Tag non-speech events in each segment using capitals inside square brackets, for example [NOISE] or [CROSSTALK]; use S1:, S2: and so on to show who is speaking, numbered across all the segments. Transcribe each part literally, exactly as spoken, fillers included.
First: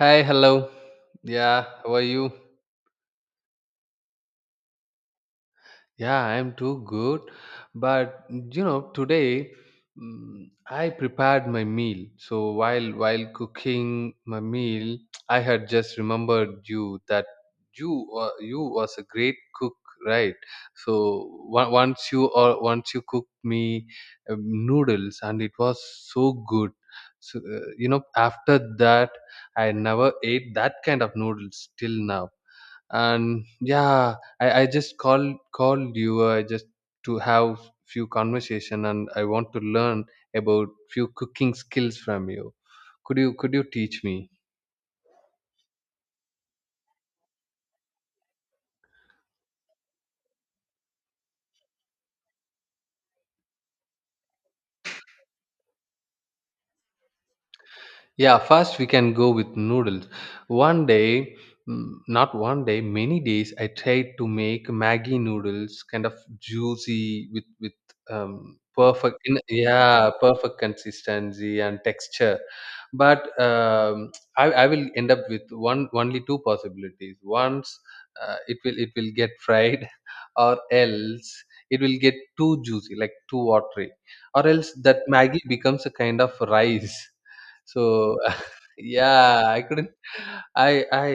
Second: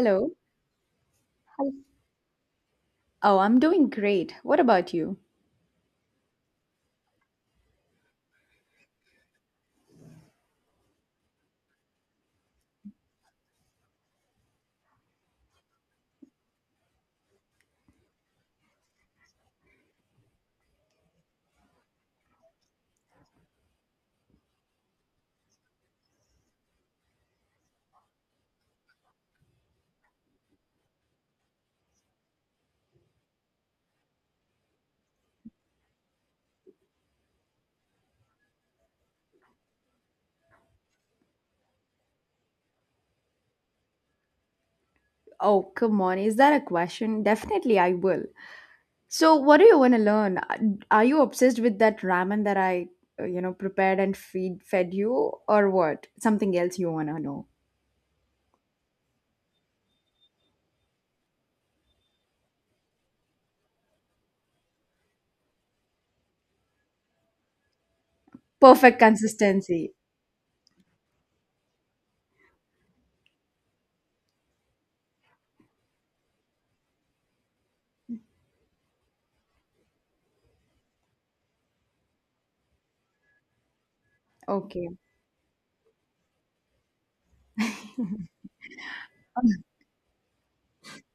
S1: Hi, hello. Yeah, how are you?
S2: Oh, I'm doing great. What about you?
S1: Yeah, I'm too good. But you know, today mm, I prepared my meal. So while while cooking my meal, [TSK] I had just remembered you that you uh, you was a great cook, right? So on- once you or once you cooked me um, noodles, and it was so good. So uh, you know, after that, I never ate that kind of noodles till now. And yeah, i, I just called called you. I just to have few conversation, and I want to learn about few cooking skills from you. Could you could you teach me?
S2: Oh, come on. Is that a question? Definitely, I will. So, what do you want to learn? Uh, Are you obsessed with that ramen that I, uh, you know, prepared and feed fed you, or what? Something else you want to know?
S1: Yeah, first we can go with noodles. One day, mm, not one day, many days, I tried to make Maggie noodles, kind of juicy with with um,
S2: Perfect
S1: perfect, in,
S2: consistency.
S1: yeah, perfect consistency and texture. But um, I, I will end up with one only two possibilities. Once, uh, it will it will get fried, [LAUGHS] or else it will get too juicy, like too watery, or else
S2: Okay.
S1: that Maggie becomes a kind of rice. So [LAUGHS] yeah, I couldn't. I I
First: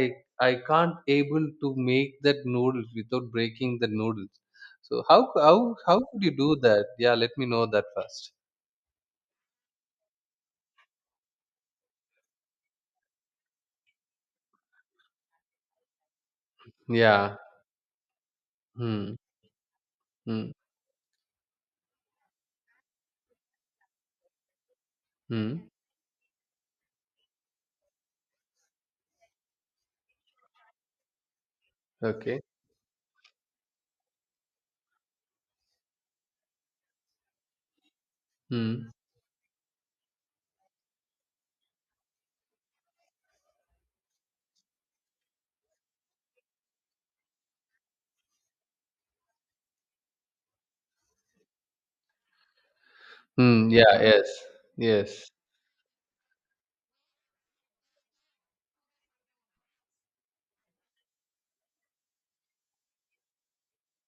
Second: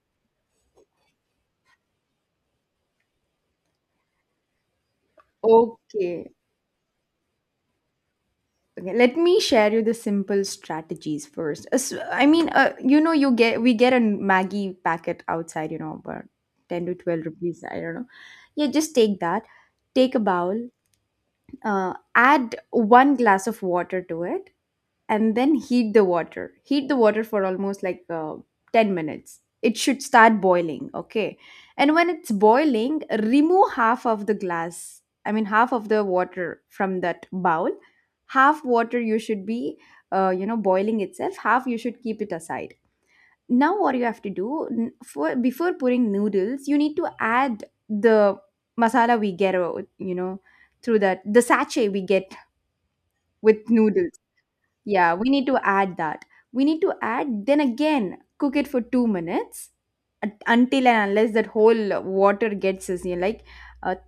S1: I can't able to make that noodles without breaking the noodles. So how how how could you
S2: Okay.
S1: do that? Yeah, let me know that first.
S2: Okay, let me share you the simple strategies first. As- I mean, uh, you know, you get we get a Maggie packet outside, you know, about ten to twelve
S1: Yeah.
S2: rupees. I don't know. Yeah, just
S1: Hmm.
S2: take that. Take a
S1: Hmm.
S2: bowl. Uh, add one glass of water to it and then
S1: Hmm.
S2: heat the water. Heat the water for almost like uh, ten minutes. It should start boiling, okay? And when it's
S1: Okay.
S2: boiling, remove half of the glass, I mean, half of the water from that bowl. Half
S1: Hmm.
S2: water you should be, uh, you know, boiling itself, half you should keep it aside. Now, what you have to do n- for before pouring noodles, you need to add the masala we get, uh, you know, through that the sachet we get with
S1: Hmm. Yeah.
S2: noodles,
S1: Yes.
S2: yeah, we
S1: Yes.
S2: need to add that. We need to add, then again, cook it for two minutes un- until and unless that whole water gets is, you know, like a,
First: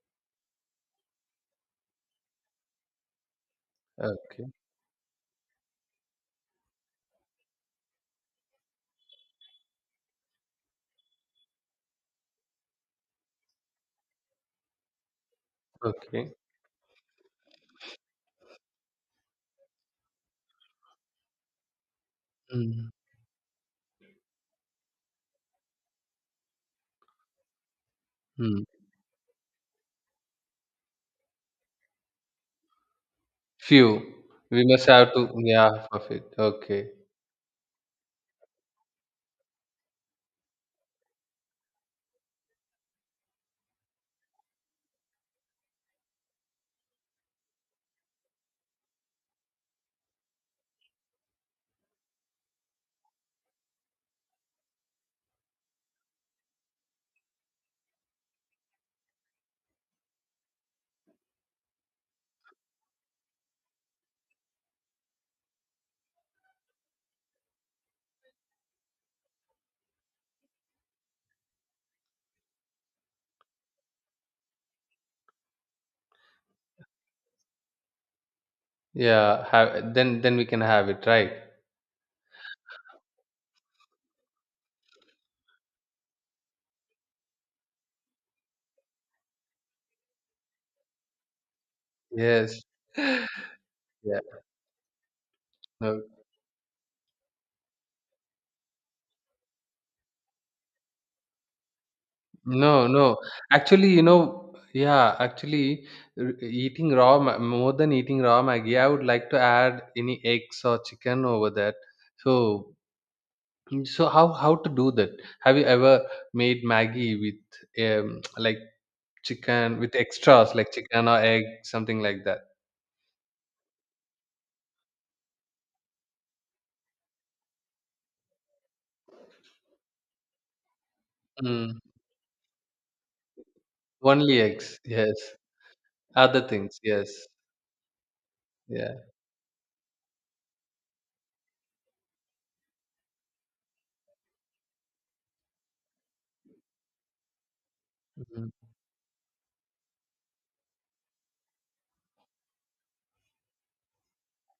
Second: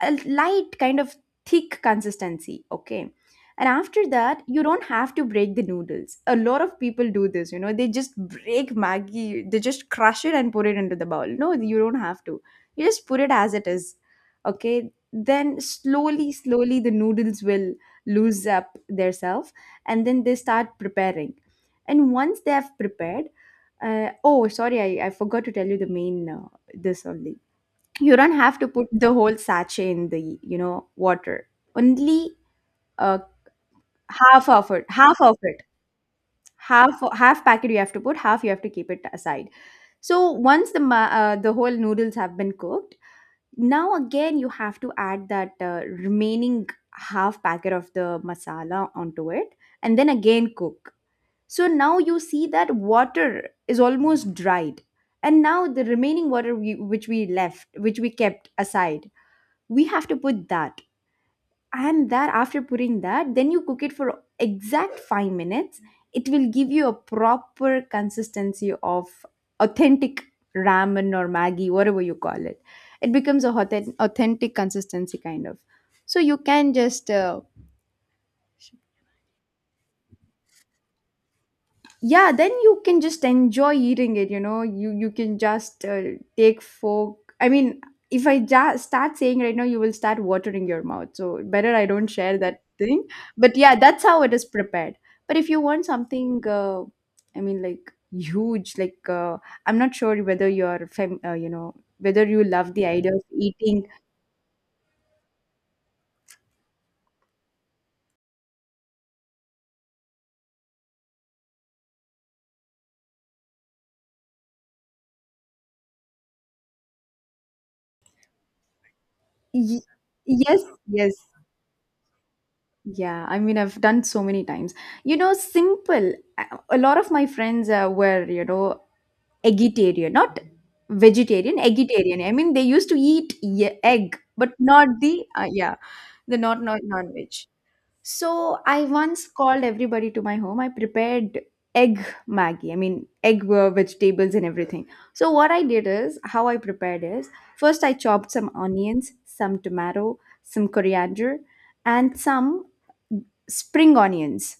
S2: a light kind of thick consistency. Okay. And after that,
S1: Okay.
S2: you don't have to break the noodles. A lot of people do this, you know, they just break Maggie, they just crush it and put it into the bowl. No, you don't have to. You just put it as it is. Okay. Then slowly,
S1: Okay.
S2: slowly, the noodles will lose up their self and then they start preparing, and once they have
S1: Hmm.
S2: prepared, uh, oh, sorry, I, I forgot to tell you the main, uh, this only you don't have
S1: Hmm.
S2: to put the whole sachet in the, you know, water, only uh,
S1: Few.
S2: half
S1: We
S2: of it
S1: must have
S2: half
S1: to.
S2: of it
S1: Yeah. Half of it. Okay.
S2: half half packet you have to put, half you have to keep it aside. So once the ma- uh, the whole noodles have been cooked, now again you have to add that uh, remaining half packet of the masala onto it, and then again cook. So now you see that water is almost dried. And now the remaining water we, which we left, which we kept aside, we have to put that. And that after putting that, then you cook it for exact five minutes. It will give you a proper consistency of authentic ramen or Maggi, whatever you call it. It becomes a authen- authentic consistency kind of. So you can just uh,
S1: Yeah. Have then. Then we can have it. Right.
S2: yeah, then you can just enjoy eating it, you know, you you can just uh, take fork, I mean, if I just start saying right now you will start watering your mouth, so better I don't share
S1: Yes.
S2: that thing.
S1: [LAUGHS]
S2: But yeah, that's
S1: Yeah.
S2: how it is prepared. But if you want
S1: Okay.
S2: something, uh, I mean, like huge, like uh, I'm not sure whether you're fam- uh, you know, whether you love the
S1: No,
S2: idea
S1: no.
S2: of eating.
S1: Actually, you know, yeah, actually, r- eating raw, ma- more than eating raw Maggi, I would like to add any eggs or chicken over that. So, mm, so how how to do that? Have you ever made Maggi with um, [TSK] like chicken
S2: y-
S1: with extras
S2: yes,
S1: like chicken
S2: yes.
S1: or egg, something like that?
S2: Yeah, I mean, I've done so many times. You know, simple. A lot of my friends uh, were, you know, eggetarian, not vegetarian,
S1: Mm.
S2: eggetarian. I mean, they used to eat ye- egg,
S1: Only
S2: but
S1: eggs,
S2: not the,
S1: yes.
S2: uh, yeah, the
S1: Other
S2: not,
S1: things,
S2: not
S1: yes.
S2: non-veg. So I
S1: Yeah.
S2: once called everybody to my home. I prepared egg Maggie. I mean, egg, uh, vegetables and everything. So what I did is, how I prepared is, first I chopped some
S1: Mm.
S2: onions, some tomato, some coriander, and some spring onions.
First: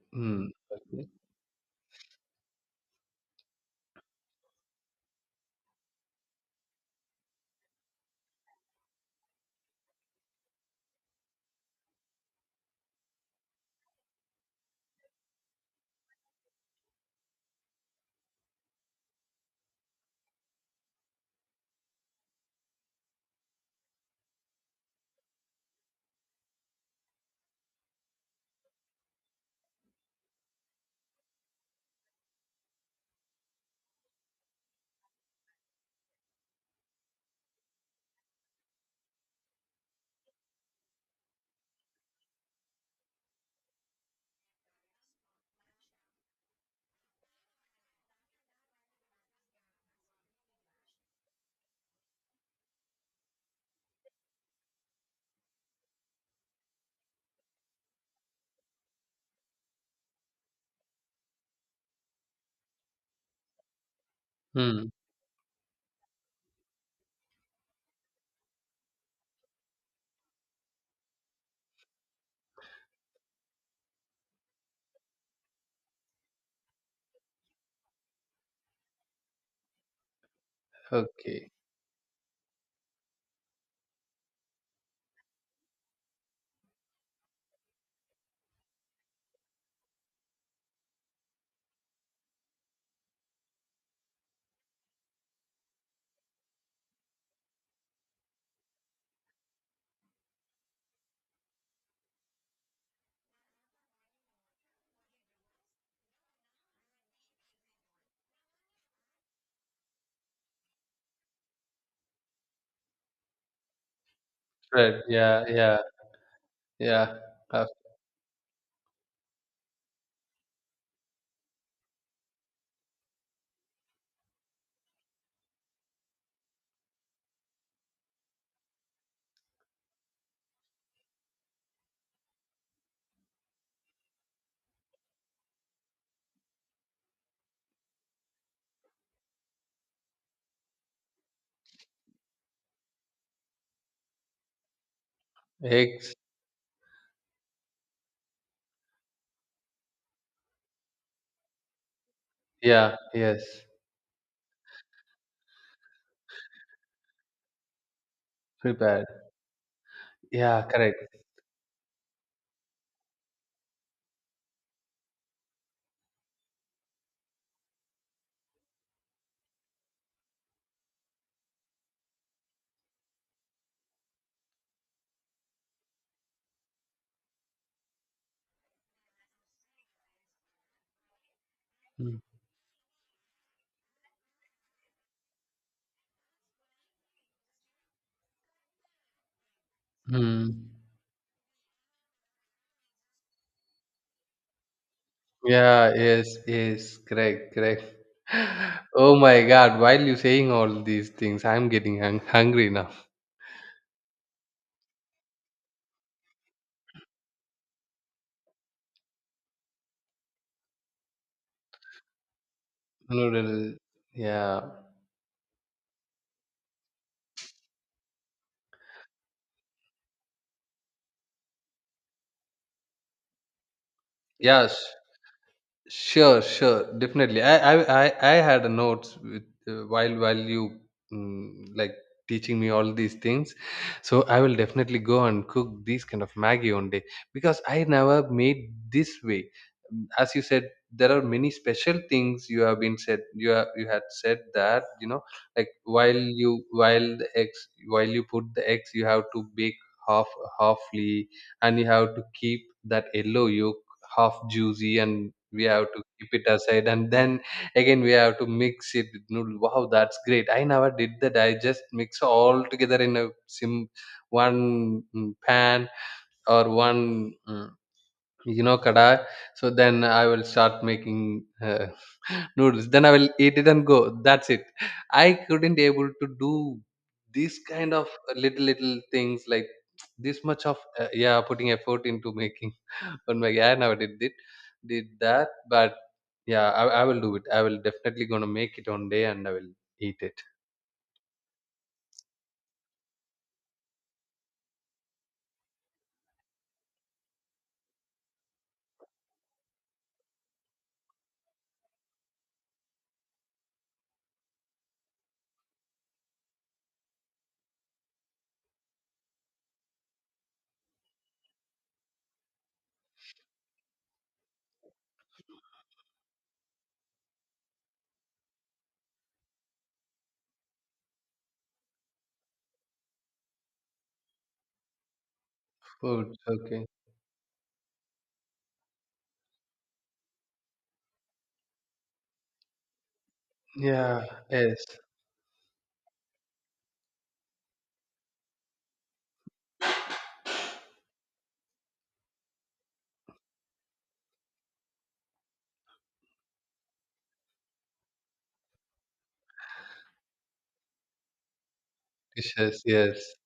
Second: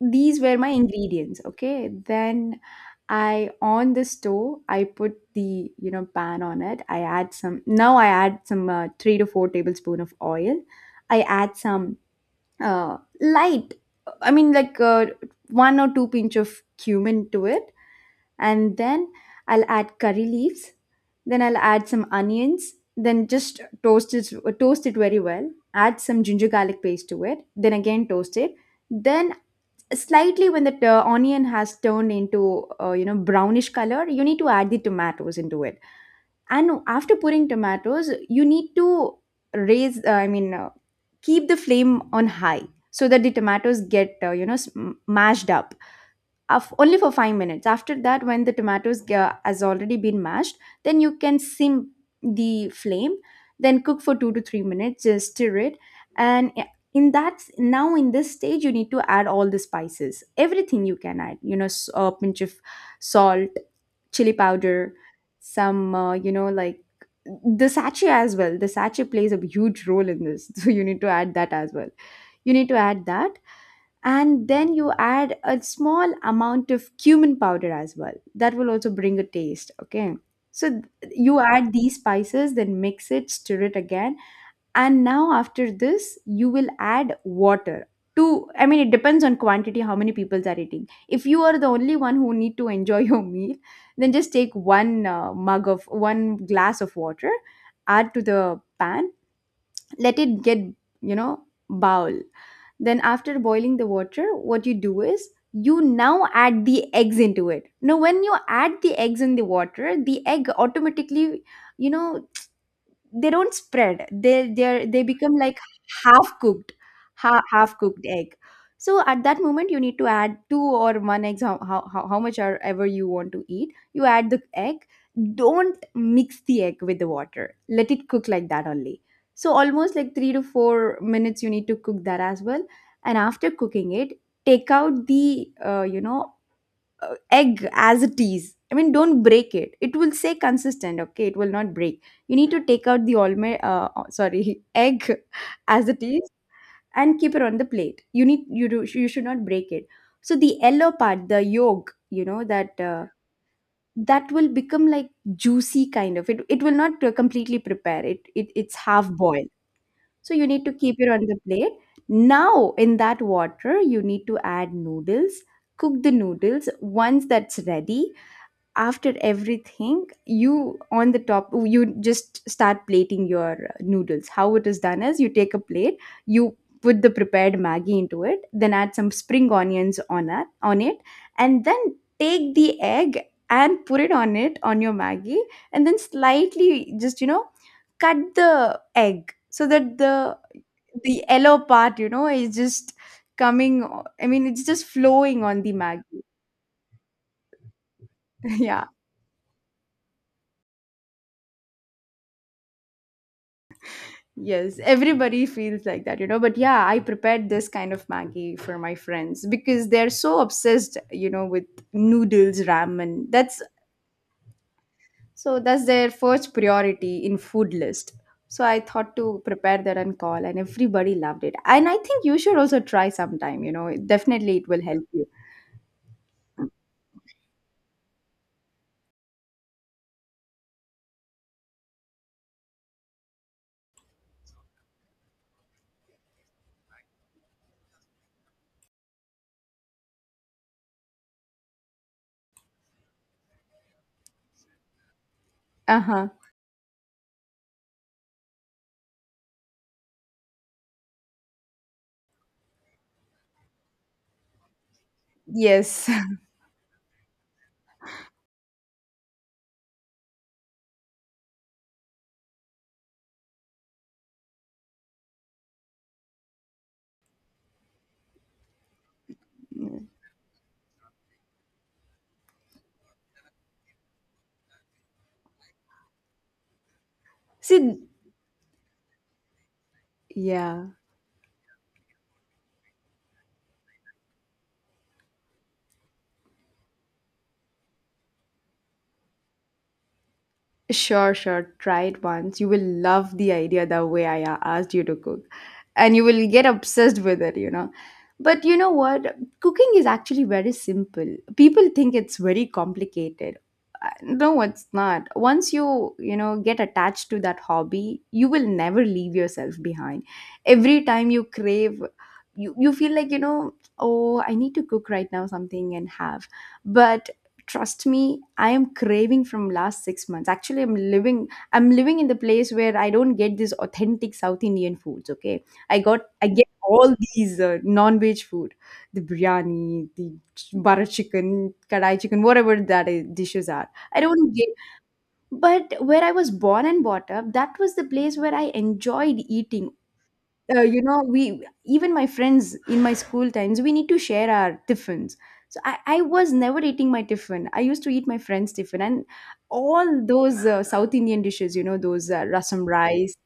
S2: These
S1: Mm.
S2: were my
S1: Okay.
S2: ingredients. Okay, then I on the stove. I put the, you know, pan on it. I add some. Now I add some uh, three to four tablespoon of oil. I add some uh, light, I mean, like uh, one or two pinch of cumin to it, and then I'll add curry leaves, then I'll add some onions, then just toast it. Toast it very well. Add some ginger garlic paste to it, then again toast it. Then slightly, when the uh, onion has turned into uh, you know, brownish color, you need to add the tomatoes into it. And after putting tomatoes, you need to raise, uh, i mean uh, keep the flame on high so that the tomatoes get, uh, you know, sm- mashed up, of only for five minutes. After that, when the tomatoes ga- has already been mashed, then you can sim the flame, then cook for two to three minutes, just stir it. and eh, in that, now in this stage, you need to add all the spices, everything you can add, you know, s- a pinch of salt, chili
S1: Mm.
S2: powder, some, uh, you know, like the sachet as well. The sachet plays a huge role in this [LAUGHS] so you need to add that as well. You need to add that. And then you add a small amount of cumin powder as well. That will also bring a taste, okay? So th- you
S1: Okay.
S2: add these spices, then mix it, stir it again. And now after this you will add water to, I mean, it depends on quantity how many people are eating. If you are the only one who need to enjoy [LAUGHS] your meal, then just take one uh, mug of one glass of water, add to the pan, let it get, you know, bowl. Then after boiling the water, what you do is you now add the eggs into it. Now when you add the eggs in the water, the egg automatically, you know, they don't spread, they they
S1: Right.
S2: they become
S1: Yeah.
S2: like
S1: Yeah.
S2: half cooked.
S1: Yeah.
S2: Ha-
S1: Uh,
S2: half cooked egg. So at that moment you need to add two or one eggs. How, how, how how much are ever you want to eat, you add the egg. Don't mix the egg with the water. Let it cook like that only. So almost like three to four minutes you need to cook that as well. And after cooking it, take out the uh, you know, uh, egg as it is. I mean, don't break it. It will say consistent, okay? It will not break. You need to take out the almond, uh, uh, sorry, [LAUGHS] egg as it
S1: Eggs.
S2: is and keep it on the plate. You need you do you should not break it. So the yellow part, the yolk, you know, that
S1: Yeah,
S2: uh,
S1: yes,
S2: that will become like juicy kind of. It it will not uh, completely prepare. It it it's
S1: prepared.
S2: half boiled. So you
S1: Yeah,
S2: need to keep it
S1: correct.
S2: on the plate. Now in that water, you need to add noodles. Cook the noodles. Once that's ready, after everything you on the top, you just start plating your uh, noodles. How it is done is you take a plate, you put the prepared maggi into it, then add some spring onions on it on it and then
S1: Mm,
S2: take the egg and put it on it on your maggi, and then slightly, just, you know, cut the egg so that the
S1: mm.
S2: the yellow part, you know, is just coming, I mean, it's just flowing on the
S1: Yeah,
S2: maggi
S1: yes, yes, correct, correct.
S2: [LAUGHS] yeah.
S1: [LAUGHS] Oh my God, while you saying all these things, I'm getting hung hungry now.
S2: Yes, everybody feels like that, you know. But yeah, I prepared this kind of Maggie for my friends because they're so obsessed, you know, with noodles,
S1: [LAUGHS]
S2: ramen. That's
S1: Noodle. Yeah.
S2: so that's their first priority in food list. So I thought to prepare that and call, and everybody loved it. And I think you should also try sometime, you know. Definitely it will
S1: Yes.
S2: help you.
S1: Sure, sure, definitely. I I I I had a notes with uh, while while you mm, like teaching me all these things, so I will definitely go and cook these kind of Maggie one day because I never made this way. Mm, As you said, there are many special things you have been said. You have, you had said that you know like while
S2: Uh-huh.
S1: you while the eggs while you put the eggs, you have to bake half halfly, and you have to keep that yellow yolk half juicy, and we have to
S2: Yes.
S1: keep it aside, and then again we have to mix it with noodle. Wow, that's great. I never did that. I just mix all together in a sim one mm, pan or one mm, you know kadai. So then I will start making uh, [LAUGHS] noodles, then I will eat it and go. That's it. I couldn't able to do this
S2: [LAUGHS]
S1: kind
S2: See,
S1: of little little things like this much of
S2: yeah.
S1: uh, yeah, putting effort into making. [LAUGHS] on my I never did it did that. But yeah, I, I will do it. I will definitely gonna make it one day, and I will eat it.
S2: Sure, sure. Try it once. You will love the idea the way I a- asked you to cook. And you will get obsessed with it, you know. But you know what? Cooking is actually very simple. People think it's very complicated. Uh, No, it's not. Once you, you know, get attached to that hobby, you will never leave yourself behind. Every time you crave, you, you feel like, you know, oh, I need to cook right now something and have. But trust me, I am craving from last six months. Actually, i'm living I'm living in the place where I don't get this authentic South Indian foods, okay. i got
S1: Food,
S2: I get
S1: okay.
S2: all these uh, non-veg food, the biryani, the butter chicken, kadai chicken, whatever that is, dishes are, I
S1: Yeah,
S2: don't get.
S1: yes.
S2: But where I was born and brought up, that was the place where I enjoyed eating. Uh, you know, we, even my friends in my school times, we need to share our tiffins. So I, I was never eating my tiffin. I used to eat my friends tiffin and all those uh, South Indian dishes, you know, those uh,
S1: Dishes,
S2: rasam rice,
S1: yes.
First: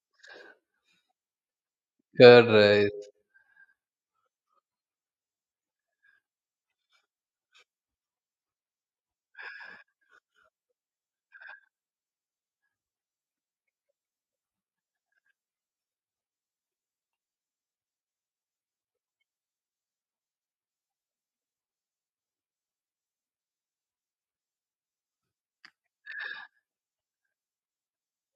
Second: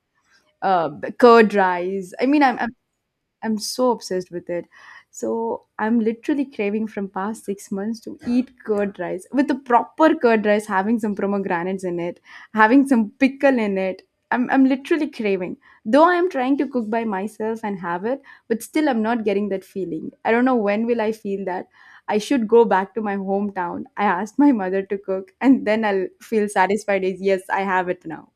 S2: uh, curd rice. i mean I'm,
S1: Correct.
S2: I'm so obsessed with it. So I'm literally craving from past six months to eat curd rice with a proper curd rice, having some pomegranates in it, having some pickle in it. I'm, I'm literally craving. Though I am trying to cook by myself and have it, but still I'm not getting that feeling. I don't know when will I feel that. I should go back to my hometown. I asked my mother to cook and then I'll feel satisfied as, yes, I have it now.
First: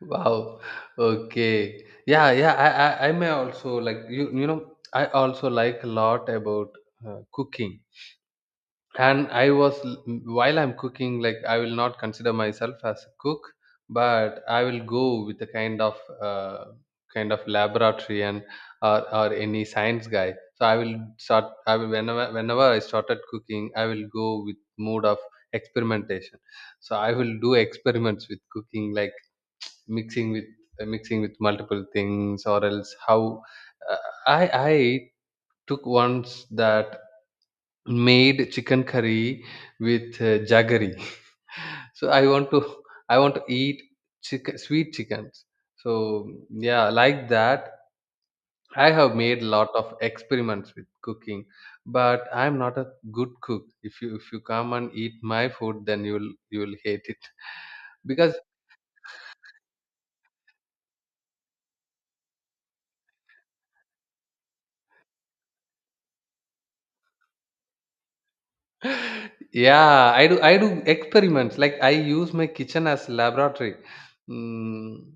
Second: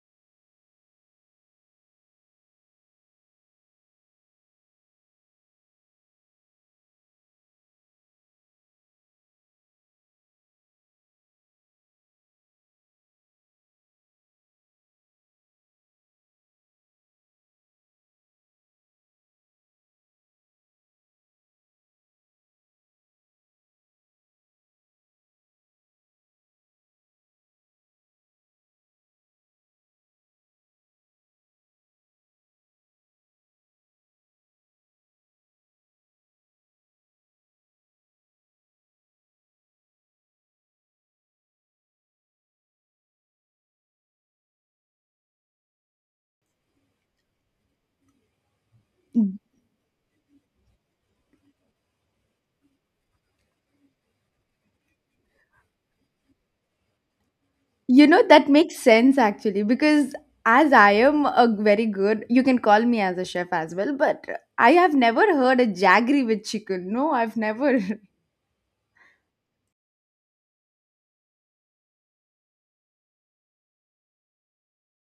S1: Wow. Okay. Yeah, yeah. I, I, I may also like you. You know, I also like a lot about uh, cooking. And I was While I'm cooking, like I will not consider myself as a cook, but I will go with the kind of uh, kind of laboratory and or, or any science guy. So I will start I will whenever whenever I started cooking, I will go with mode of experimentation. So I will do experiments with cooking, like mixing with uh, mixing with multiple things. Or else how, uh, i i took once that made chicken curry with uh, jaggery. [LAUGHS] So i want to i want to eat chicken, sweet chickens. So yeah, like that, I have made a lot of experiments with cooking, but I'm not a good cook. If you if you come and eat my food, then you'll you'll hate it
S2: You know,
S1: because.
S2: that makes sense actually, because as I am a very good, you can call me as a chef as well, but I have never heard a jaggery with chicken. No, I've never. [LAUGHS]
S1: Yeah, I do I do experiments. Like I use my kitchen as laboratory. Mm,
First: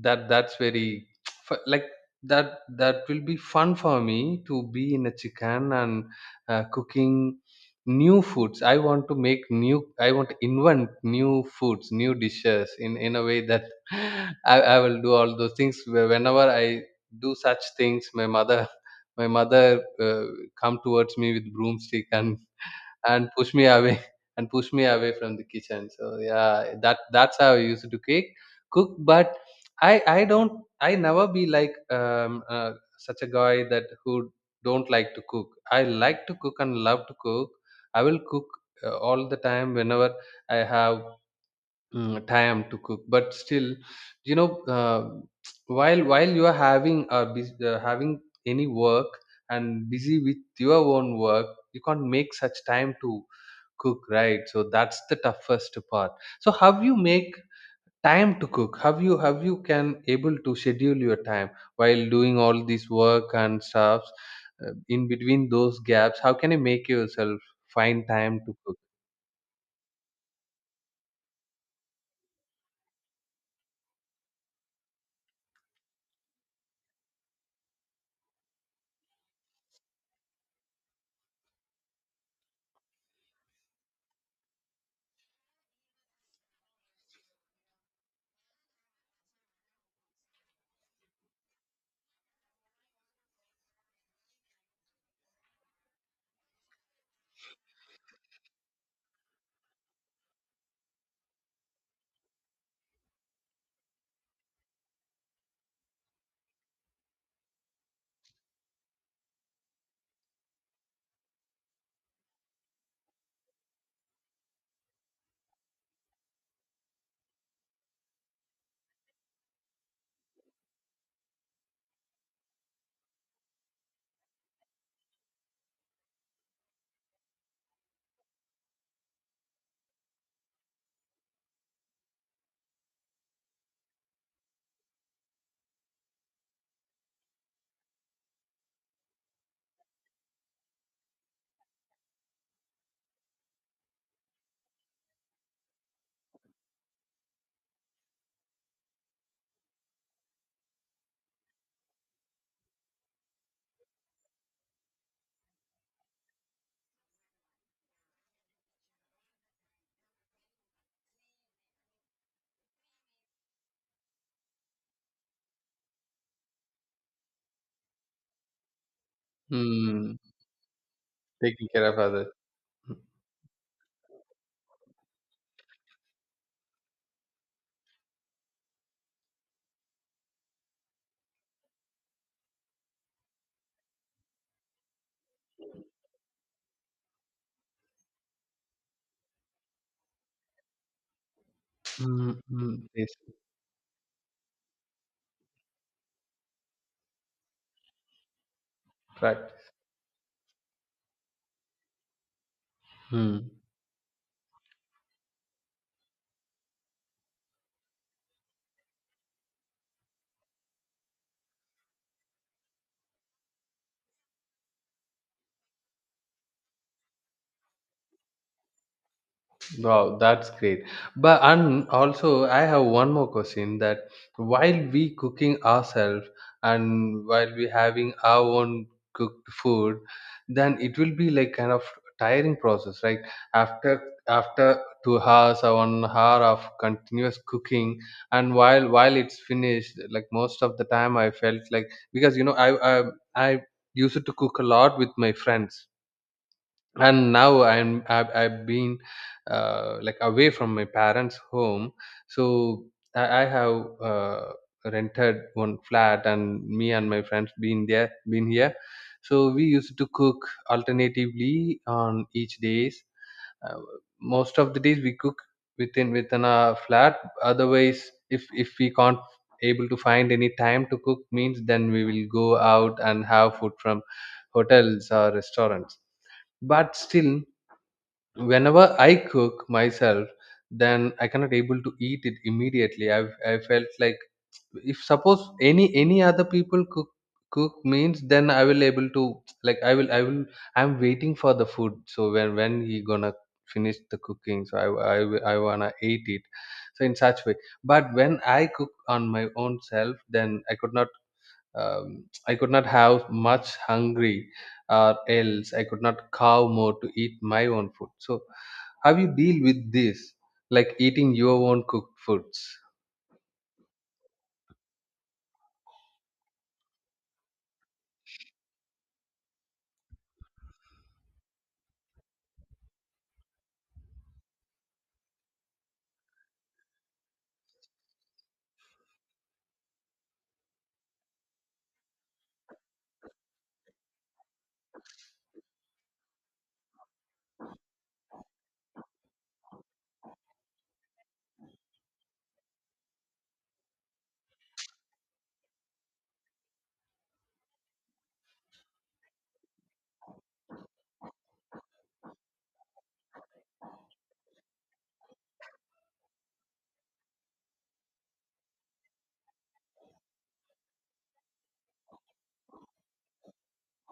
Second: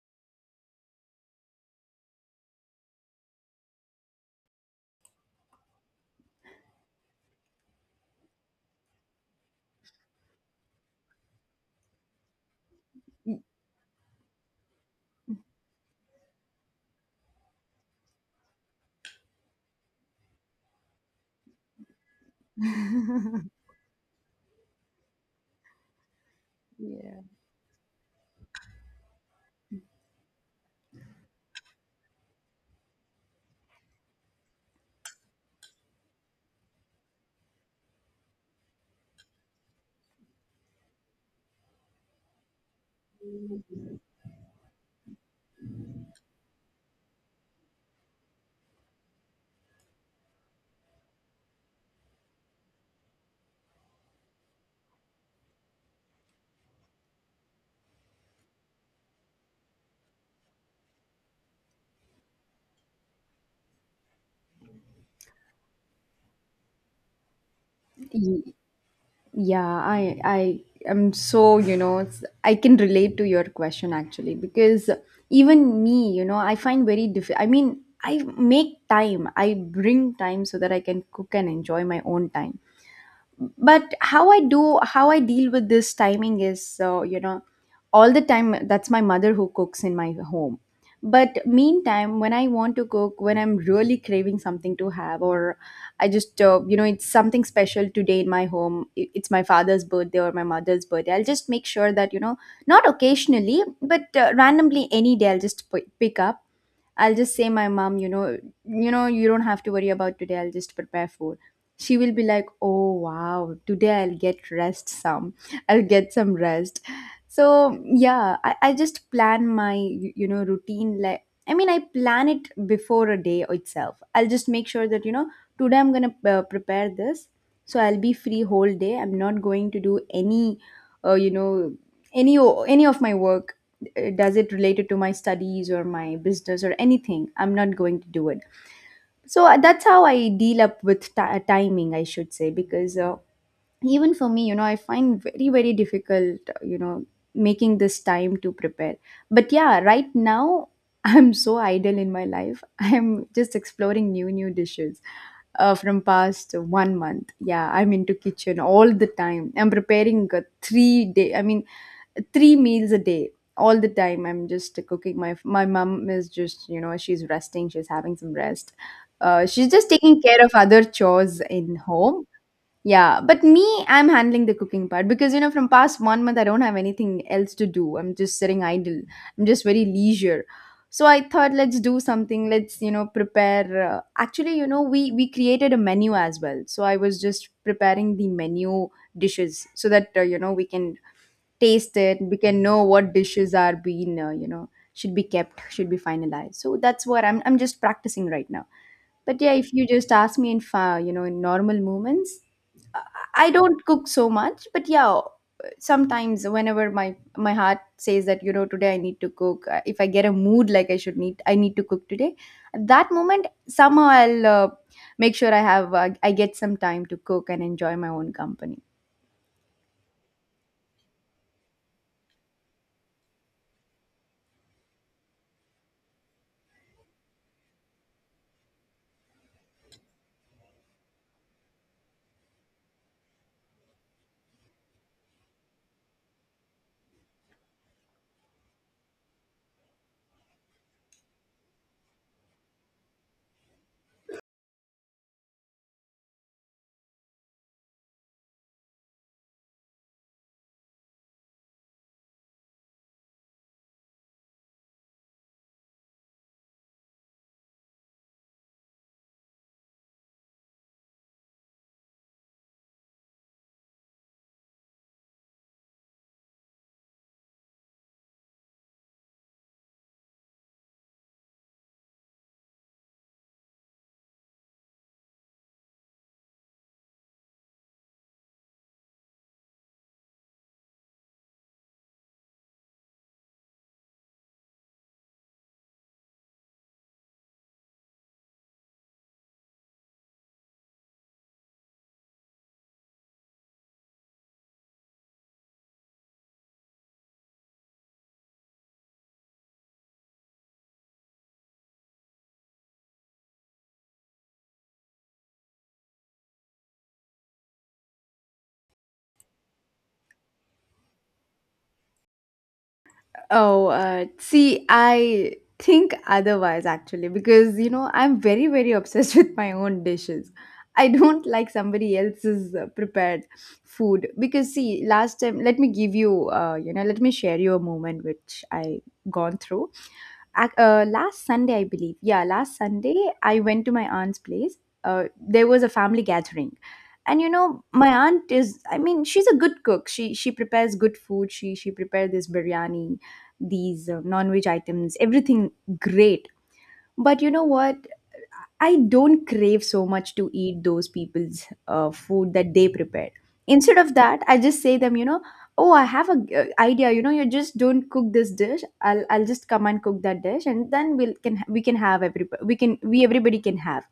S1: that that's very [TSK] fu- like that that will be fun for me to be in a chicken and uh, cooking new foods. I want to make new. I want to invent new foods, new dishes in in a way that. [LAUGHS] I, I will do all those things. Wh- Whenever I do such things, my mother [LAUGHS] my mother uh, come towards me with broomstick and and push me away, [LAUGHS] and push me away from the kitchen. So yeah, that
S2: Yeah.
S1: that's how I used to cook cook. But i i don't. I never be like um uh, such a guy that who don't like to cook. I like to cook and love to cook. I will cook uh, all the time whenever I have mm, time to cook. But still, you know uh, while while you are having a bus- uh, having any work and busy with your own work, you can't make such time to cook, right? So that's the toughest part. So how you make time to cook? How you have You can able to schedule your time while doing all this work and stuffs, uh, in between those gaps, how can you make yourself find time to
S2: Y-
S1: cook?
S2: Yeah, I I am so, you know, it's- I can relate to your question actually, because even me, you know, I find very difficult. I mean, I make time. I bring time so that I can cook and enjoy my own time, but how i do how I deal with this timing is, so you know, all the time that's my mother who cooks in my home. But meantime, when I want to cook, when I'm really craving something to have, or I just, uh, you know, it's something special today in my home, i- it's my father's birthday or my mother's birthday, I'll just make sure that, you know, not occasionally, but uh, randomly any day, I'll just p- pick up. I'll just say my mom, you know, you know, you don't have to worry about today. I'll just prepare food. She will be like, "Oh wow, today I'll get rest some. I'll get some rest." So yeah, I, I just plan my, you you know, routine. Like, I mean, I plan it before a day itself. I'll just make sure that, you know, today I'm gonna uh, prepare this, so I'll be free whole day. I'm not going to do any, uh, you know, any any of my work, uh, does it related to my studies or my business or anything, I'm not going to do it. So uh, that's how I deal up with ti- uh, timing, I should say, because uh, even for me, you know, I find very, very difficult, uh, you know, making this time to prepare. But yeah, right now, [LAUGHS] I'm so idle in my life, [LAUGHS] I'm just exploring new new dishes uh, from past one month. Yeah, I'm into kitchen all the time, I'm preparing, uh, three day I mean, three meals a day, all the time I'm just cooking. My my mom is just, you know, she's resting, she's having some rest, uh, she's just
S1: Hmm.
S2: taking care of other chores
S1: Taking
S2: in
S1: care of
S2: home.
S1: others.
S2: Yeah, but me, I'm handling the cooking part, because you know, from past one month I don't have anything else to do, I'm just sitting idle. I'm just very leisure. So I thought, let's do something, let's, you know, prepare, uh, actually, you know, we we created a menu as well, so I was just preparing the menu dishes so that, uh, you know, we can taste it, we can
S1: Mm-hmm.
S2: know what dishes are being, uh, you know, should be kept, should be finalized. So that's what i'm I'm just practicing right now.
S1: Right.
S2: But yeah, if you just ask me in, fa- you know, in normal moments, i I
S1: Hmm.
S2: don't cook so much. But yeah, sometimes whenever my, my heart says that, you know, today I need to cook, uh, if I get a mood like I should need, I need to cook today, at that moment somehow I'll, uh, make sure I have, uh, I get some time to cook and enjoy my own company.
S1: Wow, that's great. But and also I have one more question that while we cooking ourselves and while we having our own cooked food, then it will be like kind of tiring process, right? After after two hours or one hour of continuous cooking, and while while it's finished, like most of the time I felt like, because you know I I, I used to cook a lot with my friends. And now i'm i've, I've been uh, like away from my parents home. So i, I have uh, rented one flat, and me and my friends been there been here. So we used to cook alternatively on each days, uh, most of the days we cook within within a flat. Otherwise, if if we can't able to find any time to cook means, then we will go out and have food from hotels or restaurants. But still, whenever I cook myself, then I cannot able to eat it immediately. I I felt like if suppose any any other people cook cook means, then I will able to, like, I will I will I'm waiting for the food. So when when he gonna finish the cooking, so I I will- I wanna eat it. So in such way, but when I cook on my own self, then I could not um, I could not have much hungry, or else I could not cow more to eat my own food. So, how you deal with this, like eating your own cooked foods?
S2: Oh, uh, see, I think otherwise actually, because, you know, I'm very, very obsessed [LAUGHS] with my own dishes. I don't like somebody else's uh, prepared food, because see, last time, let me give you, uh, you know, let me share you a moment which I gone through, ac- uh, last Sunday, I believe. Yeah, last Sunday, I went to my aunt's place. Uh, there was a family gathering, and, you know, my aunt is, I mean, she's a good cook. She she prepares good food. She she prepared this biryani, these uh, non-veg items, everything great. But you know what? I don't crave so much to eat those people's uh, food that they prepared. Instead of that, I just say them, you know, oh, I have a, uh, idea. You know, you just don't cook this dish. I'll I'll just come and cook that dish, and then we'll can we can have, every we can, we everybody can have.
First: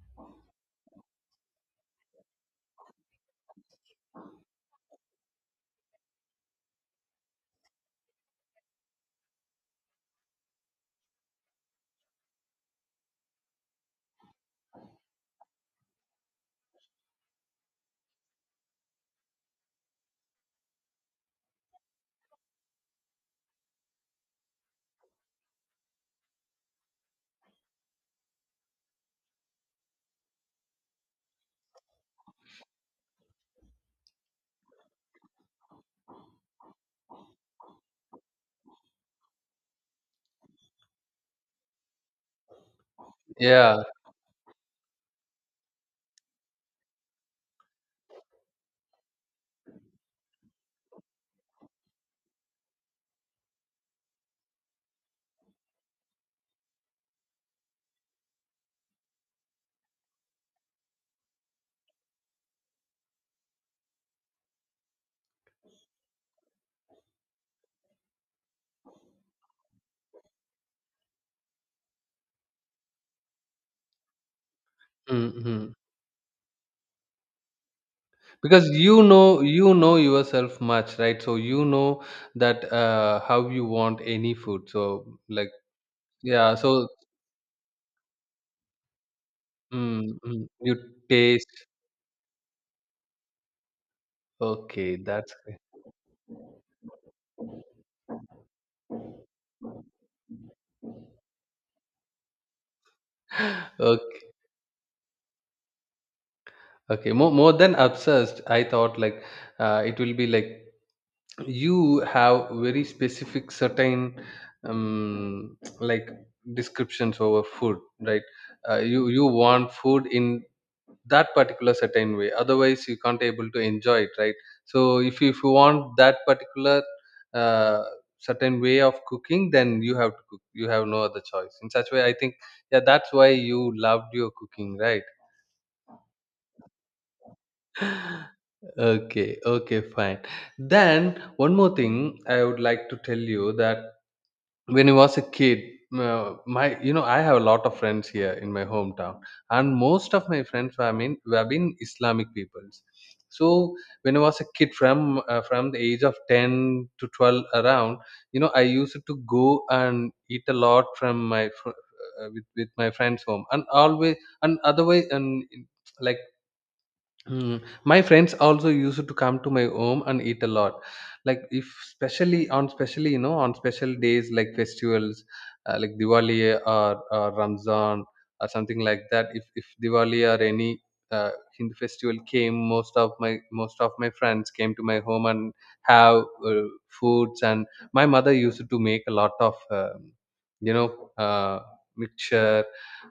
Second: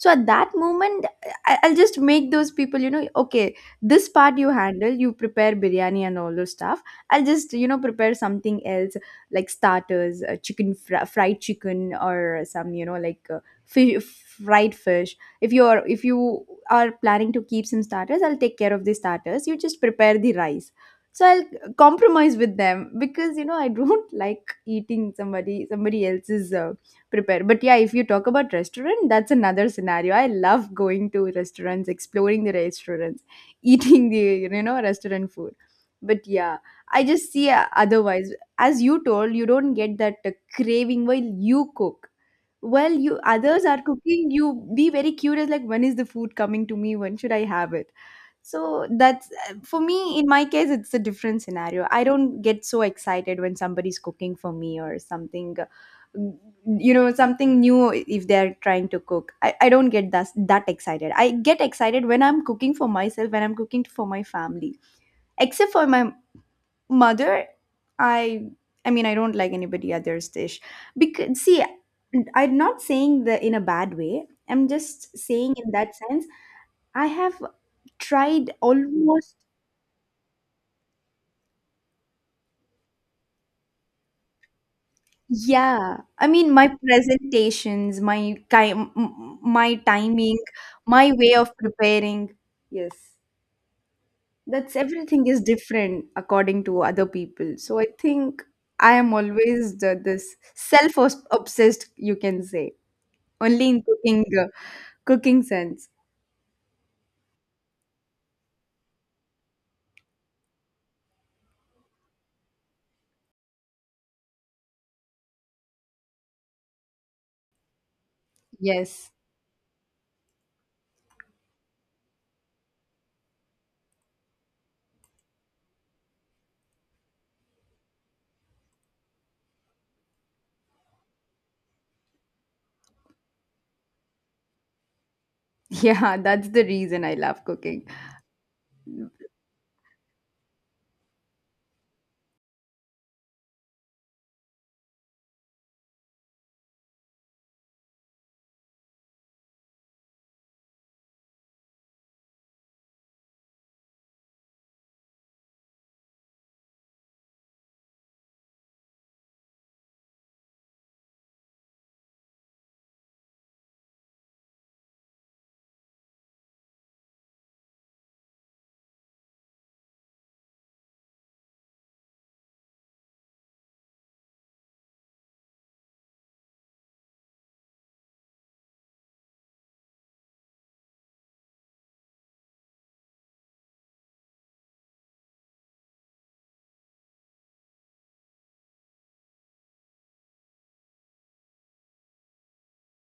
S2: So at that moment, I, I'll just make those people, you know, okay, this part you handle, you prepare biryani and all those stuff. I'll just, you know, prepare something else, like starters, uh, chicken, fr- fried chicken, or some, you know, like uh, fish, fried fish, if you are, if you are planning to keep some starters, I'll take care of the starters, you just prepare the rice. So I'll compromise with them, because, you know, I don't [LAUGHS] like eating somebody somebody else's uh, prepare. But yeah, if you talk about restaurant, that's another scenario. I love going to restaurants, exploring the restaurants, [LAUGHS] eating the, you know, restaurant food. But yeah, I just see, uh, otherwise, as you told, you don't get that uh, craving while you cook, well, you others are
S1: Yeah,
S2: cooking, you be very curious like, when is the food coming to me? When should I have it? So that's uh, for me, in my case, it's a different scenario. I don't get so excited when somebody's cooking for me or something, you know, something new, if they're trying to cook. I, I don't get that, that excited. I get excited when I'm cooking for myself, when I'm cooking for my family, except for my mother. i I mean, I don't like anybody other's dish, because see, I'm not saying that in a bad way, I'm just saying in
S1: hmm
S2: that sense. I have tried
S1: because you
S2: almost,
S1: know you know yourself much, right? So you know that uh, how you want any food. So, like,
S2: yeah, I mean,
S1: yeah,
S2: my
S1: so,
S2: presentations, my ki- m- m- my timing,
S1: mm-hmm. You
S2: my way of
S1: taste.
S2: preparing, yes. That's
S1: Okay,
S2: everything
S1: that's
S2: is different according to other people, so I think I
S1: great.
S2: am always the, this self obsessed you can say. Only in cooking,
S1: Okay,
S2: uh, cooking sense.
S1: okay. More, more than obsessed, I thought like uh, it will be like you have very specific certain um, like descriptions over food, right? Uh, you
S2: Yes.
S1: you want food in that particular certain way. Otherwise, you can't able to enjoy it, right? So if you, if you want that particular uh, certain way of cooking, then you have to cook. You have no other choice. In such way, I think yeah, that's why you loved your cooking, right?
S2: Yeah, [LAUGHS] that's the reason I love cooking.
S1: Okay, okay, fine. Then one more thing I would like to tell you that when I was a kid, uh, my you know I have a lot of friends here in my hometown, and most of my friends were been were been Islamic peoples. So when I was a kid, from uh, from the age of ten to twelve around, you know I used to go and eat a lot from my fr- uh, with with my friends' home, and always and otherwise and like. Mm. My friends also used to come to my home and eat a lot. Like if specially on specially you know on special days like festivals, uh, like Diwali or, or Ramzan or something like that. If if Diwali or any uh, Hindu festival came, most of my most of my friends came to my home and have uh, foods. And my mother used to make a lot of um you know uh, mixture,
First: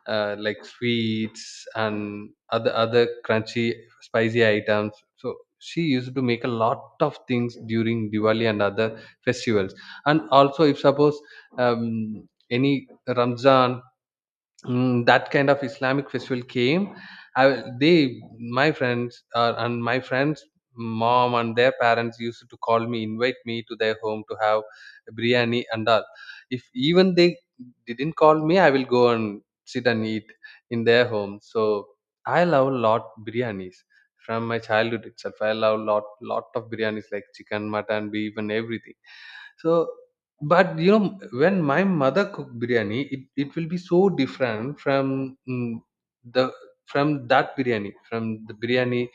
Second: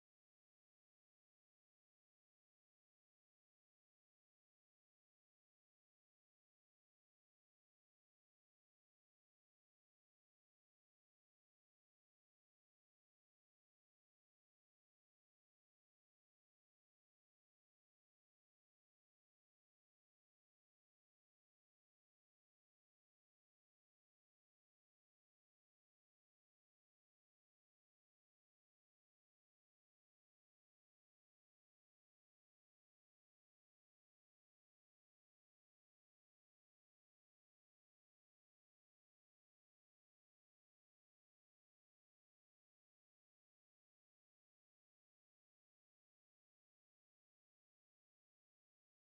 S1: uh, like sweets and other other crunchy spicy items. So she used to make a lot of things during Diwali and other festivals. And also if suppose um, any Ramzan, mm, that kind of Islamic festival came, I, they my friends uh, and my friends mom and their parents used to call me, invite me to their home to have biryani and all. If even they didn't call me, I will go and sit and eat in their home. So I love a lot biryanis. From my childhood itself I love lot, lot of biryanis, like chicken, mutton, beef and everything. So, but you know, when my mother cook biryani, it, it will be so different from, mm, the from that biryani, from the biryani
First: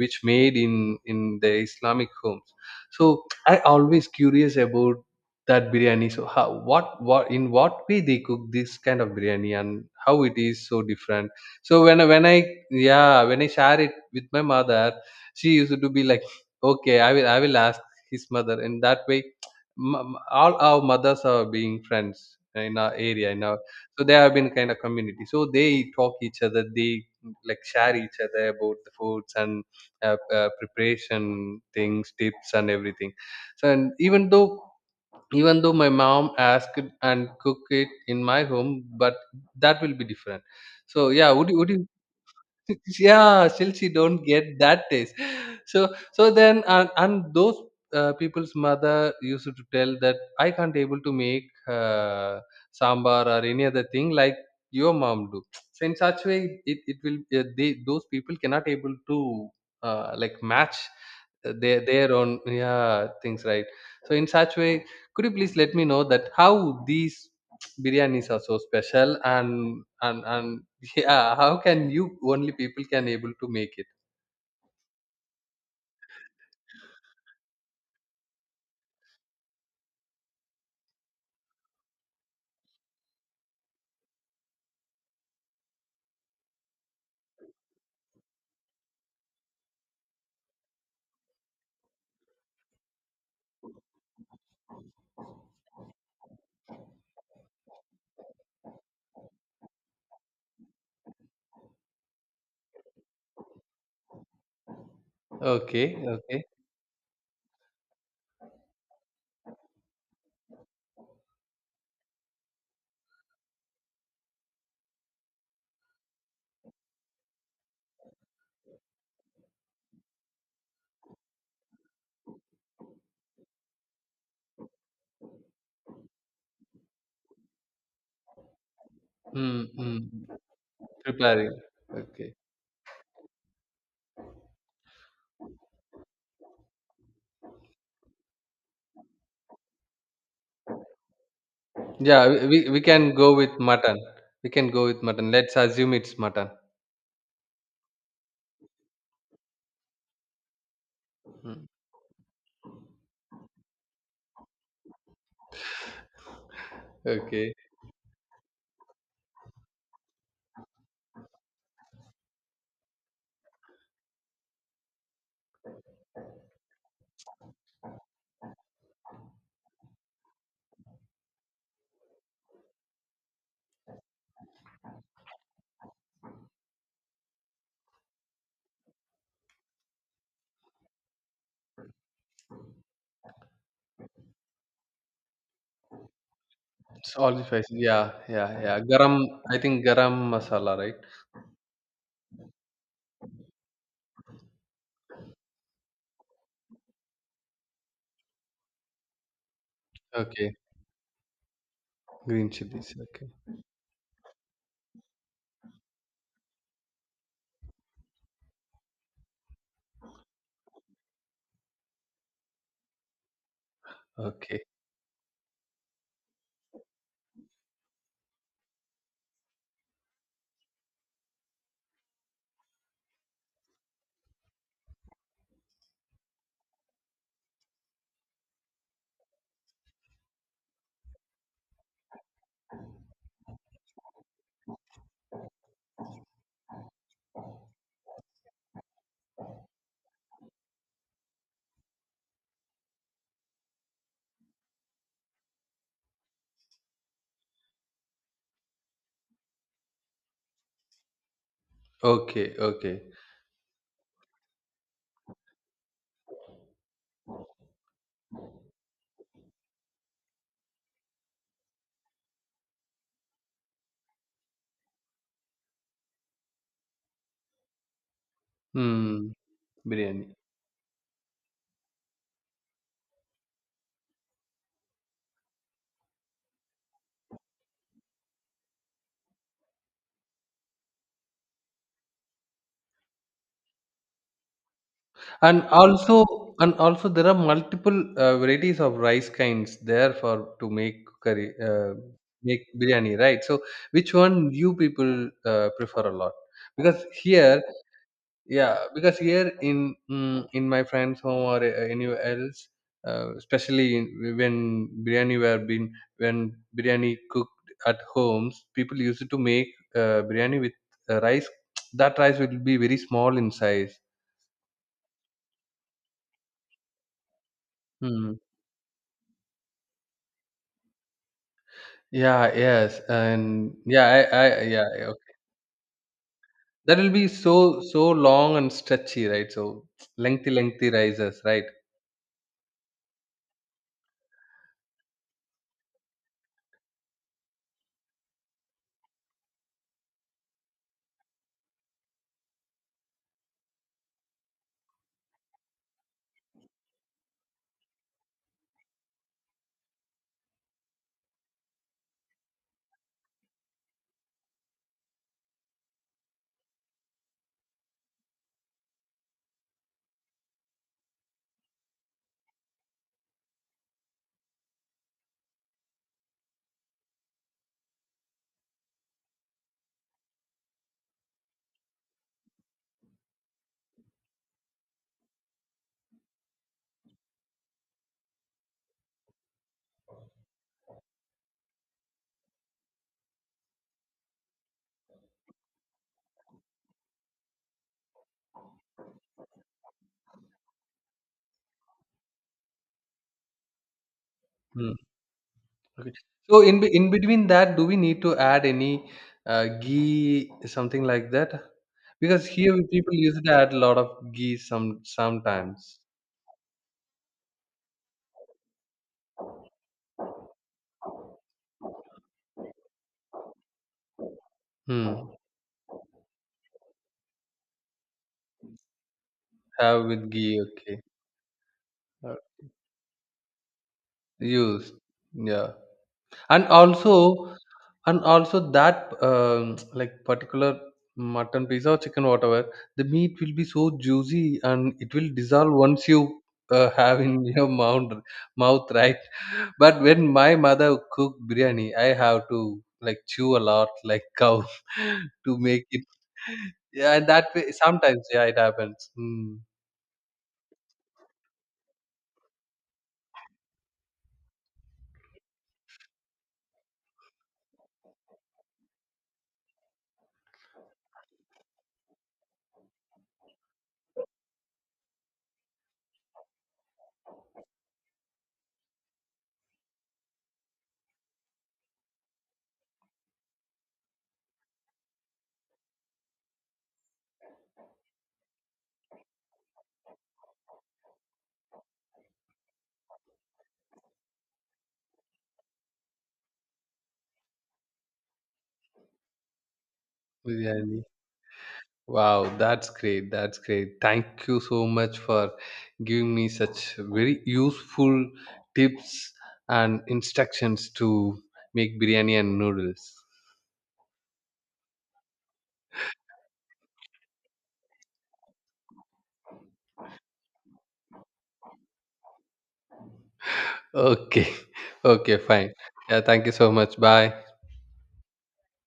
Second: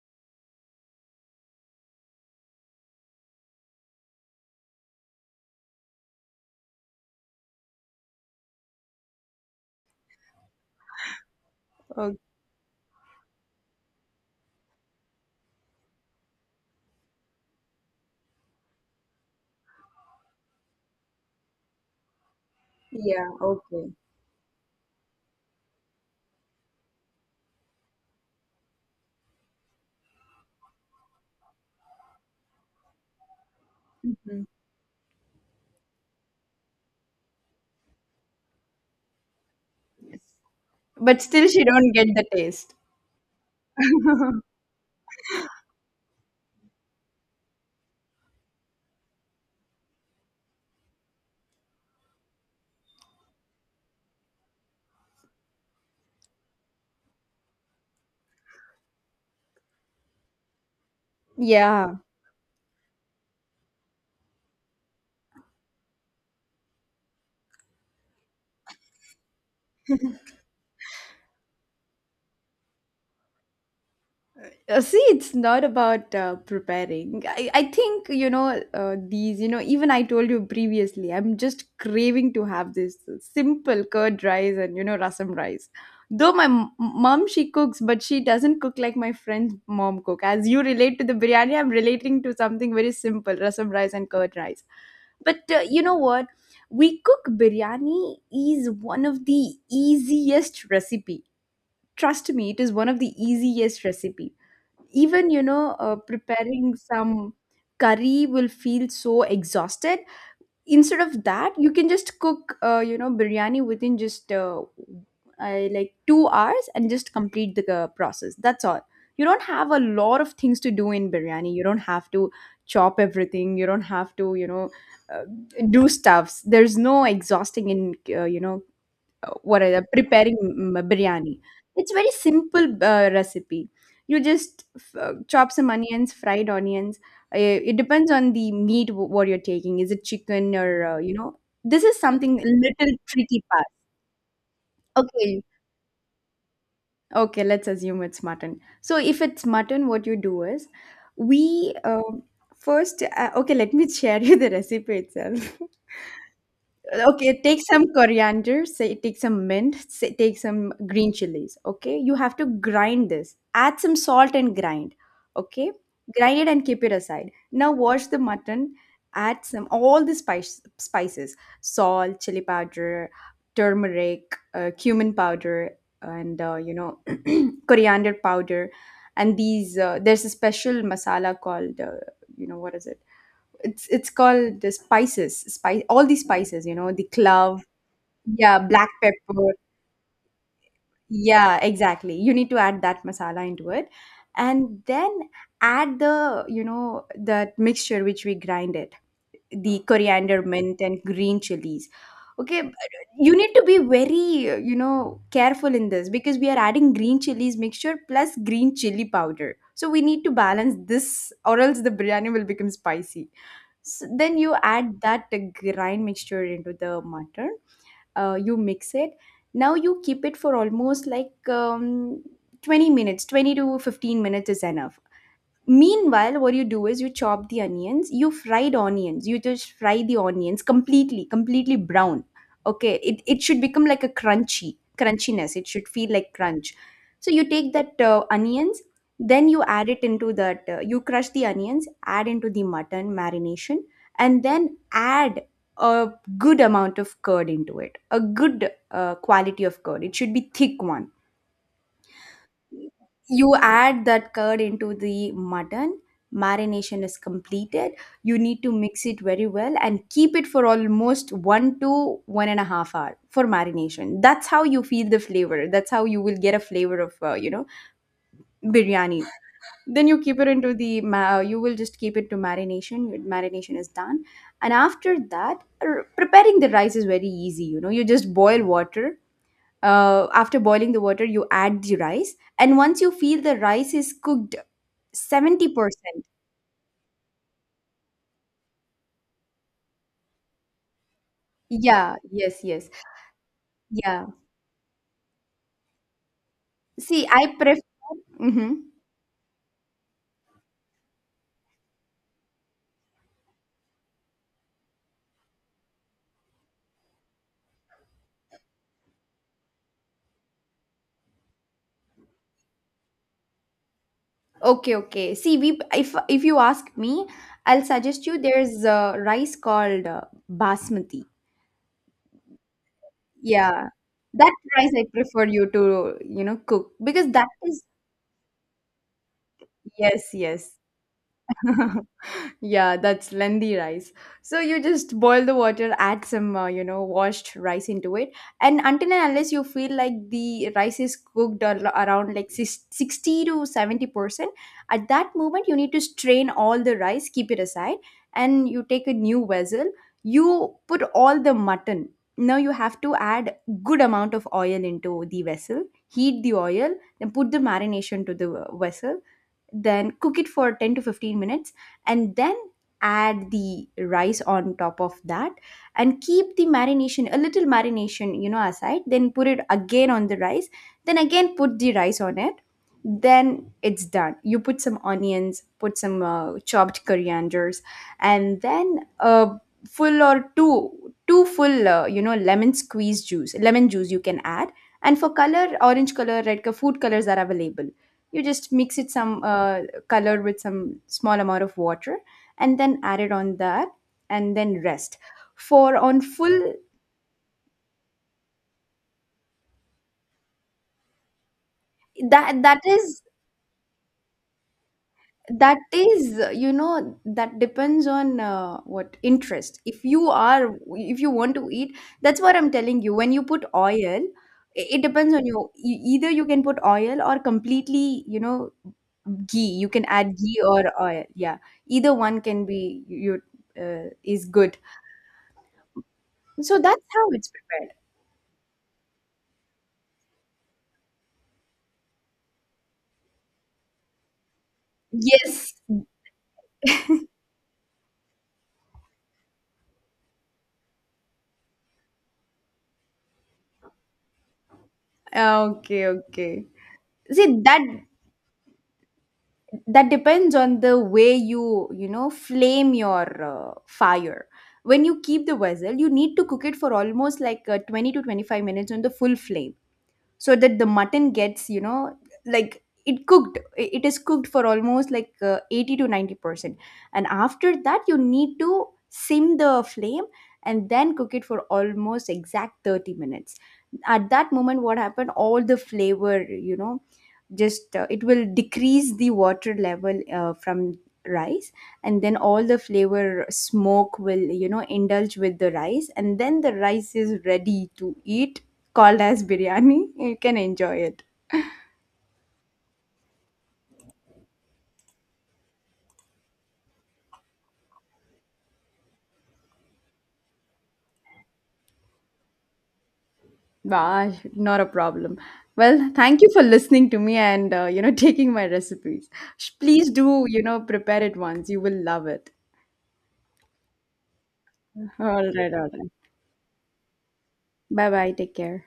S1: which made in in the Islamic homes. So I always curious about that biryani. So how, what what in what way they cook this kind of biryani and how it is so different. So when I-
S2: Okay.
S1: when I yeah, when I share it with my mother, she used to be like, okay, I will I will ask his mother. And that way, m- all our mothers are being friends in our
S2: Yeah,
S1: area, in our,
S2: okay.
S1: so they have been kind of community. So they talk each other, they like share each other about the foods and uh, uh, preparation things, tips and everything. So, and even
S2: Mhm.
S1: though, even though my mom asked and cook it in my home, but that will be different. So
S2: But
S1: yeah,
S2: still,
S1: would you,
S2: she
S1: would you
S2: don't get the taste.
S1: [LAUGHS] yeah, still she don't get that taste. So so then, and, and those uh, people's mother used to tell that I can't able to make uh, sambar or any other thing like your mom do. So in such way it, it will, uh, they those people cannot able to uh, like match uh, their
S2: Yeah.
S1: their own, yeah, things, right? So in such way, could you please let me know that how these biryanis are so special and and and [LAUGHS] yeah, how can you only people can able to make it.
S2: Uh, see, it's not about uh, preparing. I, I think, you know, uh, these, you know, even I told you previously, I'm just craving to have this simple curd rice and, you know, rasam rice. Though my m- mom, she cooks, but she doesn't cook like my friend's mom cook. As you relate to the biryani, I'm relating to something very simple, rasam rice and curd rice. But uh, you know what? We cook biryani is one of the easiest recipe. Trust me, it is one of the easiest recipe, even, you know,
S1: Okay,
S2: uh,
S1: okay.
S2: preparing some curry will feel so exhausted. Instead of that, you can just cook, uh, you know, biryani within just, uh, I like two hours, and just complete the uh, process, that's all. You don't have a lot of things to do in biryani, you don't have to chop everything, you don't have to, you know, uh, do stuffs, there's no exhausting in, uh, you know, uh, what
S1: Mm,
S2: are the preparing
S1: mm.
S2: m- biryani.
S1: Preparing.
S2: It's very
S1: Okay.
S2: simple uh, recipe. You just f- uh, chop some onions, fried onions, uh, it depends on the meat, w- what you're taking, is it chicken or, uh, you know, this is
S1: Yeah,
S2: something
S1: we, we we
S2: little
S1: can go
S2: tricky
S1: with
S2: part.
S1: mutton. We can go with mutton.
S2: Okay.
S1: Let's assume it's mutton.
S2: Okay, let's assume it's mutton. So if it's mutton, what you do is,
S1: Mm.
S2: we um first, uh, okay, let me [LAUGHS] share you the recipe itself. Okay,
S1: Okay.
S2: take some coriander, say take some mint, say take some green chilies. Okay, you have to grind this. Add some salt and grind. Okay, grind it and keep it aside. Now wash the mutton. Add some, all the spice spices: salt, chili powder, turmeric, uh, cumin powder, and uh, you know, [CLEARS THROAT] coriander powder. And these, uh, there's a special masala called, uh, you know, what is it? It's it's called the spices, spice, all the spices, you know, the
S1: It's all
S2: clove,
S1: spicy. Yeah, yeah,
S2: yeah,
S1: yeah.
S2: black
S1: Garam,
S2: pepper.
S1: I think garam masala, right?
S2: Yeah, exactly. You need to add that masala into it. And then add the, you know, that mixture which we grinded, the coriander,
S1: Okay.
S2: mint and green chilies.
S1: Green
S2: Okay, but
S1: chilies. Okay.
S2: you need to be very uh, you know careful in this, because we are adding green chilies mixture plus green chili powder, so we need to balance this, or else the biryani will become spicy. So then you
S1: Okay.
S2: add that uh, grind mixture into the mutton. Uh, you mix it. Now you keep it for almost like um, twenty minutes. twenty to fifteen minutes is enough. Meanwhile, what you do is you chop the onions, you fried onions, you just fry the onions completely, completely brown. Okay, it, it should become like a crunchy crunchiness, it should feel like crunch. So you take that uh, onions, then you add it into that, uh, you crush the onions, add into the mutton marination. And then add a good amount of curd into it, a good uh, quality of curd, it should be thick one.
S1: Okay. Okay.
S2: You add that curd into the mutton. Marination is completed. You need to mix it very well and keep it for almost one to one and a half hour for marination. That's how you feel the flavor, that's how you will get a flavor of uh, you know biryani.
S1: Hmm.
S2: Then you
S1: Biryani.
S2: keep it into the ma- uh, you will just keep it to marination. Your marination is done. And after that, r- preparing the rice is very easy, you know. You just boil water. Uh, after boiling the water, you add the rice, and once you feel the rice is cooked
S1: And
S2: seventy percent.
S1: also, and also, there are multiple uh, varieties of rice kinds there for to make curry, uh,
S2: Yeah, yes,
S1: make
S2: yes.
S1: biryani, right? So, which
S2: Yeah,
S1: one you people uh, prefer a lot? Because
S2: see, I
S1: here,
S2: prefer, hmm.
S1: yeah, because here in, mm, in my friend's home or uh, anywhere else, uh, especially in, when biryani were been when biryani cooked at homes, people used to make uh, biryani with uh, rice. [TSK] That rice will be very small in size.
S2: Okay, okay, see, we if if you ask me, I'll suggest
S1: Hmm.
S2: you there's a rice called uh, basmati.
S1: Yeah, yes, and
S2: Yeah,
S1: yeah, I, I,
S2: that
S1: yeah,
S2: rice
S1: yeah,
S2: I
S1: okay.
S2: prefer you to, you know, cook,
S1: That will be
S2: because that
S1: so,
S2: is,
S1: so long and stretchy, right? So
S2: yes,
S1: lengthy,
S2: yes.
S1: lengthy rises, right?
S2: [LAUGHS] Yeah, that's lengthy rice. So you just boil the water, add some, uh, you know, washed rice into it, and until and unless you feel like the rice is cooked, al- around like sis- sixty to seventy percent, at that moment you need to strain all the rice, keep it aside, and you take a new vessel. You put all the mutton. Now you have to add good amount of oil into the vessel, heat the oil, then put the marination to the uh, vessel, then cook it for ten to fifteen minutes, and then add the rice on top of that. And keep the marination, a little marination, you know, aside, then put it again on the rice, then again put the rice on it, then it's done. You put some onions, put some uh, chopped corianders, and then a full or two, two full uh, you know lemon squeeze juice, lemon juice, you can add. And for color, orange color, red color, food colors are available. You just mix it, some uh, colored with some small amount of water, and then add it on that, and then
S1: Mm.
S2: rest for
S1: Okay.
S2: on
S1: So
S2: full.
S1: in be- in between that, do we need to add any uh, ghee, something like that? Because
S2: that
S1: here
S2: that
S1: we people
S2: is
S1: used to add a lot of ghee some
S2: that
S1: sometimes.
S2: is uh, you know that depends on uh, what interest, if you are, if you want to eat. That's what I'm telling you, when you put oil, i- it
S1: Hmm.
S2: depends on you. E- either you can put oil or completely, you know, ghee, you can
S1: Have with
S2: add ghee
S1: ghee,
S2: or
S1: okay.
S2: oil, yeah. Either
S1: Uh,
S2: one can be, you you, uh, is good.
S1: used, yeah. And
S2: So that's how it's
S1: also,
S2: prepared.
S1: and also that um, like particular mutton piece or chicken whatever, the meat will be so juicy and it will dissolve
S2: Yes.
S1: once you uh, have in [LAUGHS] your mouth mouth right? But when my mother cook biryani, I have to like chew a lot like cow [LAUGHS] to
S2: Ah,
S1: make it.
S2: okay, okay.
S1: Yeah, and that
S2: See
S1: way
S2: that,
S1: sometimes, yeah, it happens, mm,
S2: that depends on the way you, you know, flame your uh, fire. When you keep the vessel, you need to cook it for almost like uh, twenty to twenty-five minutes on the full flame, so that the mutton gets, you know, like it cooked, i- it is cooked for almost like uh, eighty to ninety percent. And after that, you need to sim the flame, and then cook it for almost exact thirty minutes. At that moment, what happened, all the flavor, you know, just uh, it will decrease the water level uh, from rice, and then all the flavor smoke will, you know, indulge with the rice, and then the rice is ready to eat, called as biryani. You can enjoy
S1: biryani.
S2: it.
S1: Wow, that's great. That's great. Thank you so much for giving me such very useful tips and instructions to make biryani and noodles.
S2: Bah, not a problem. Well, thank you for listening to me and uh, you know [LAUGHS] taking my recipes. Sh- please do, you know, prepare it once, you will love it.
S1: Okay, [LAUGHS]
S2: All
S1: okay, fine.
S2: right, all right.
S1: Yeah, thank you so much. Bye.
S2: Bye bye, take care.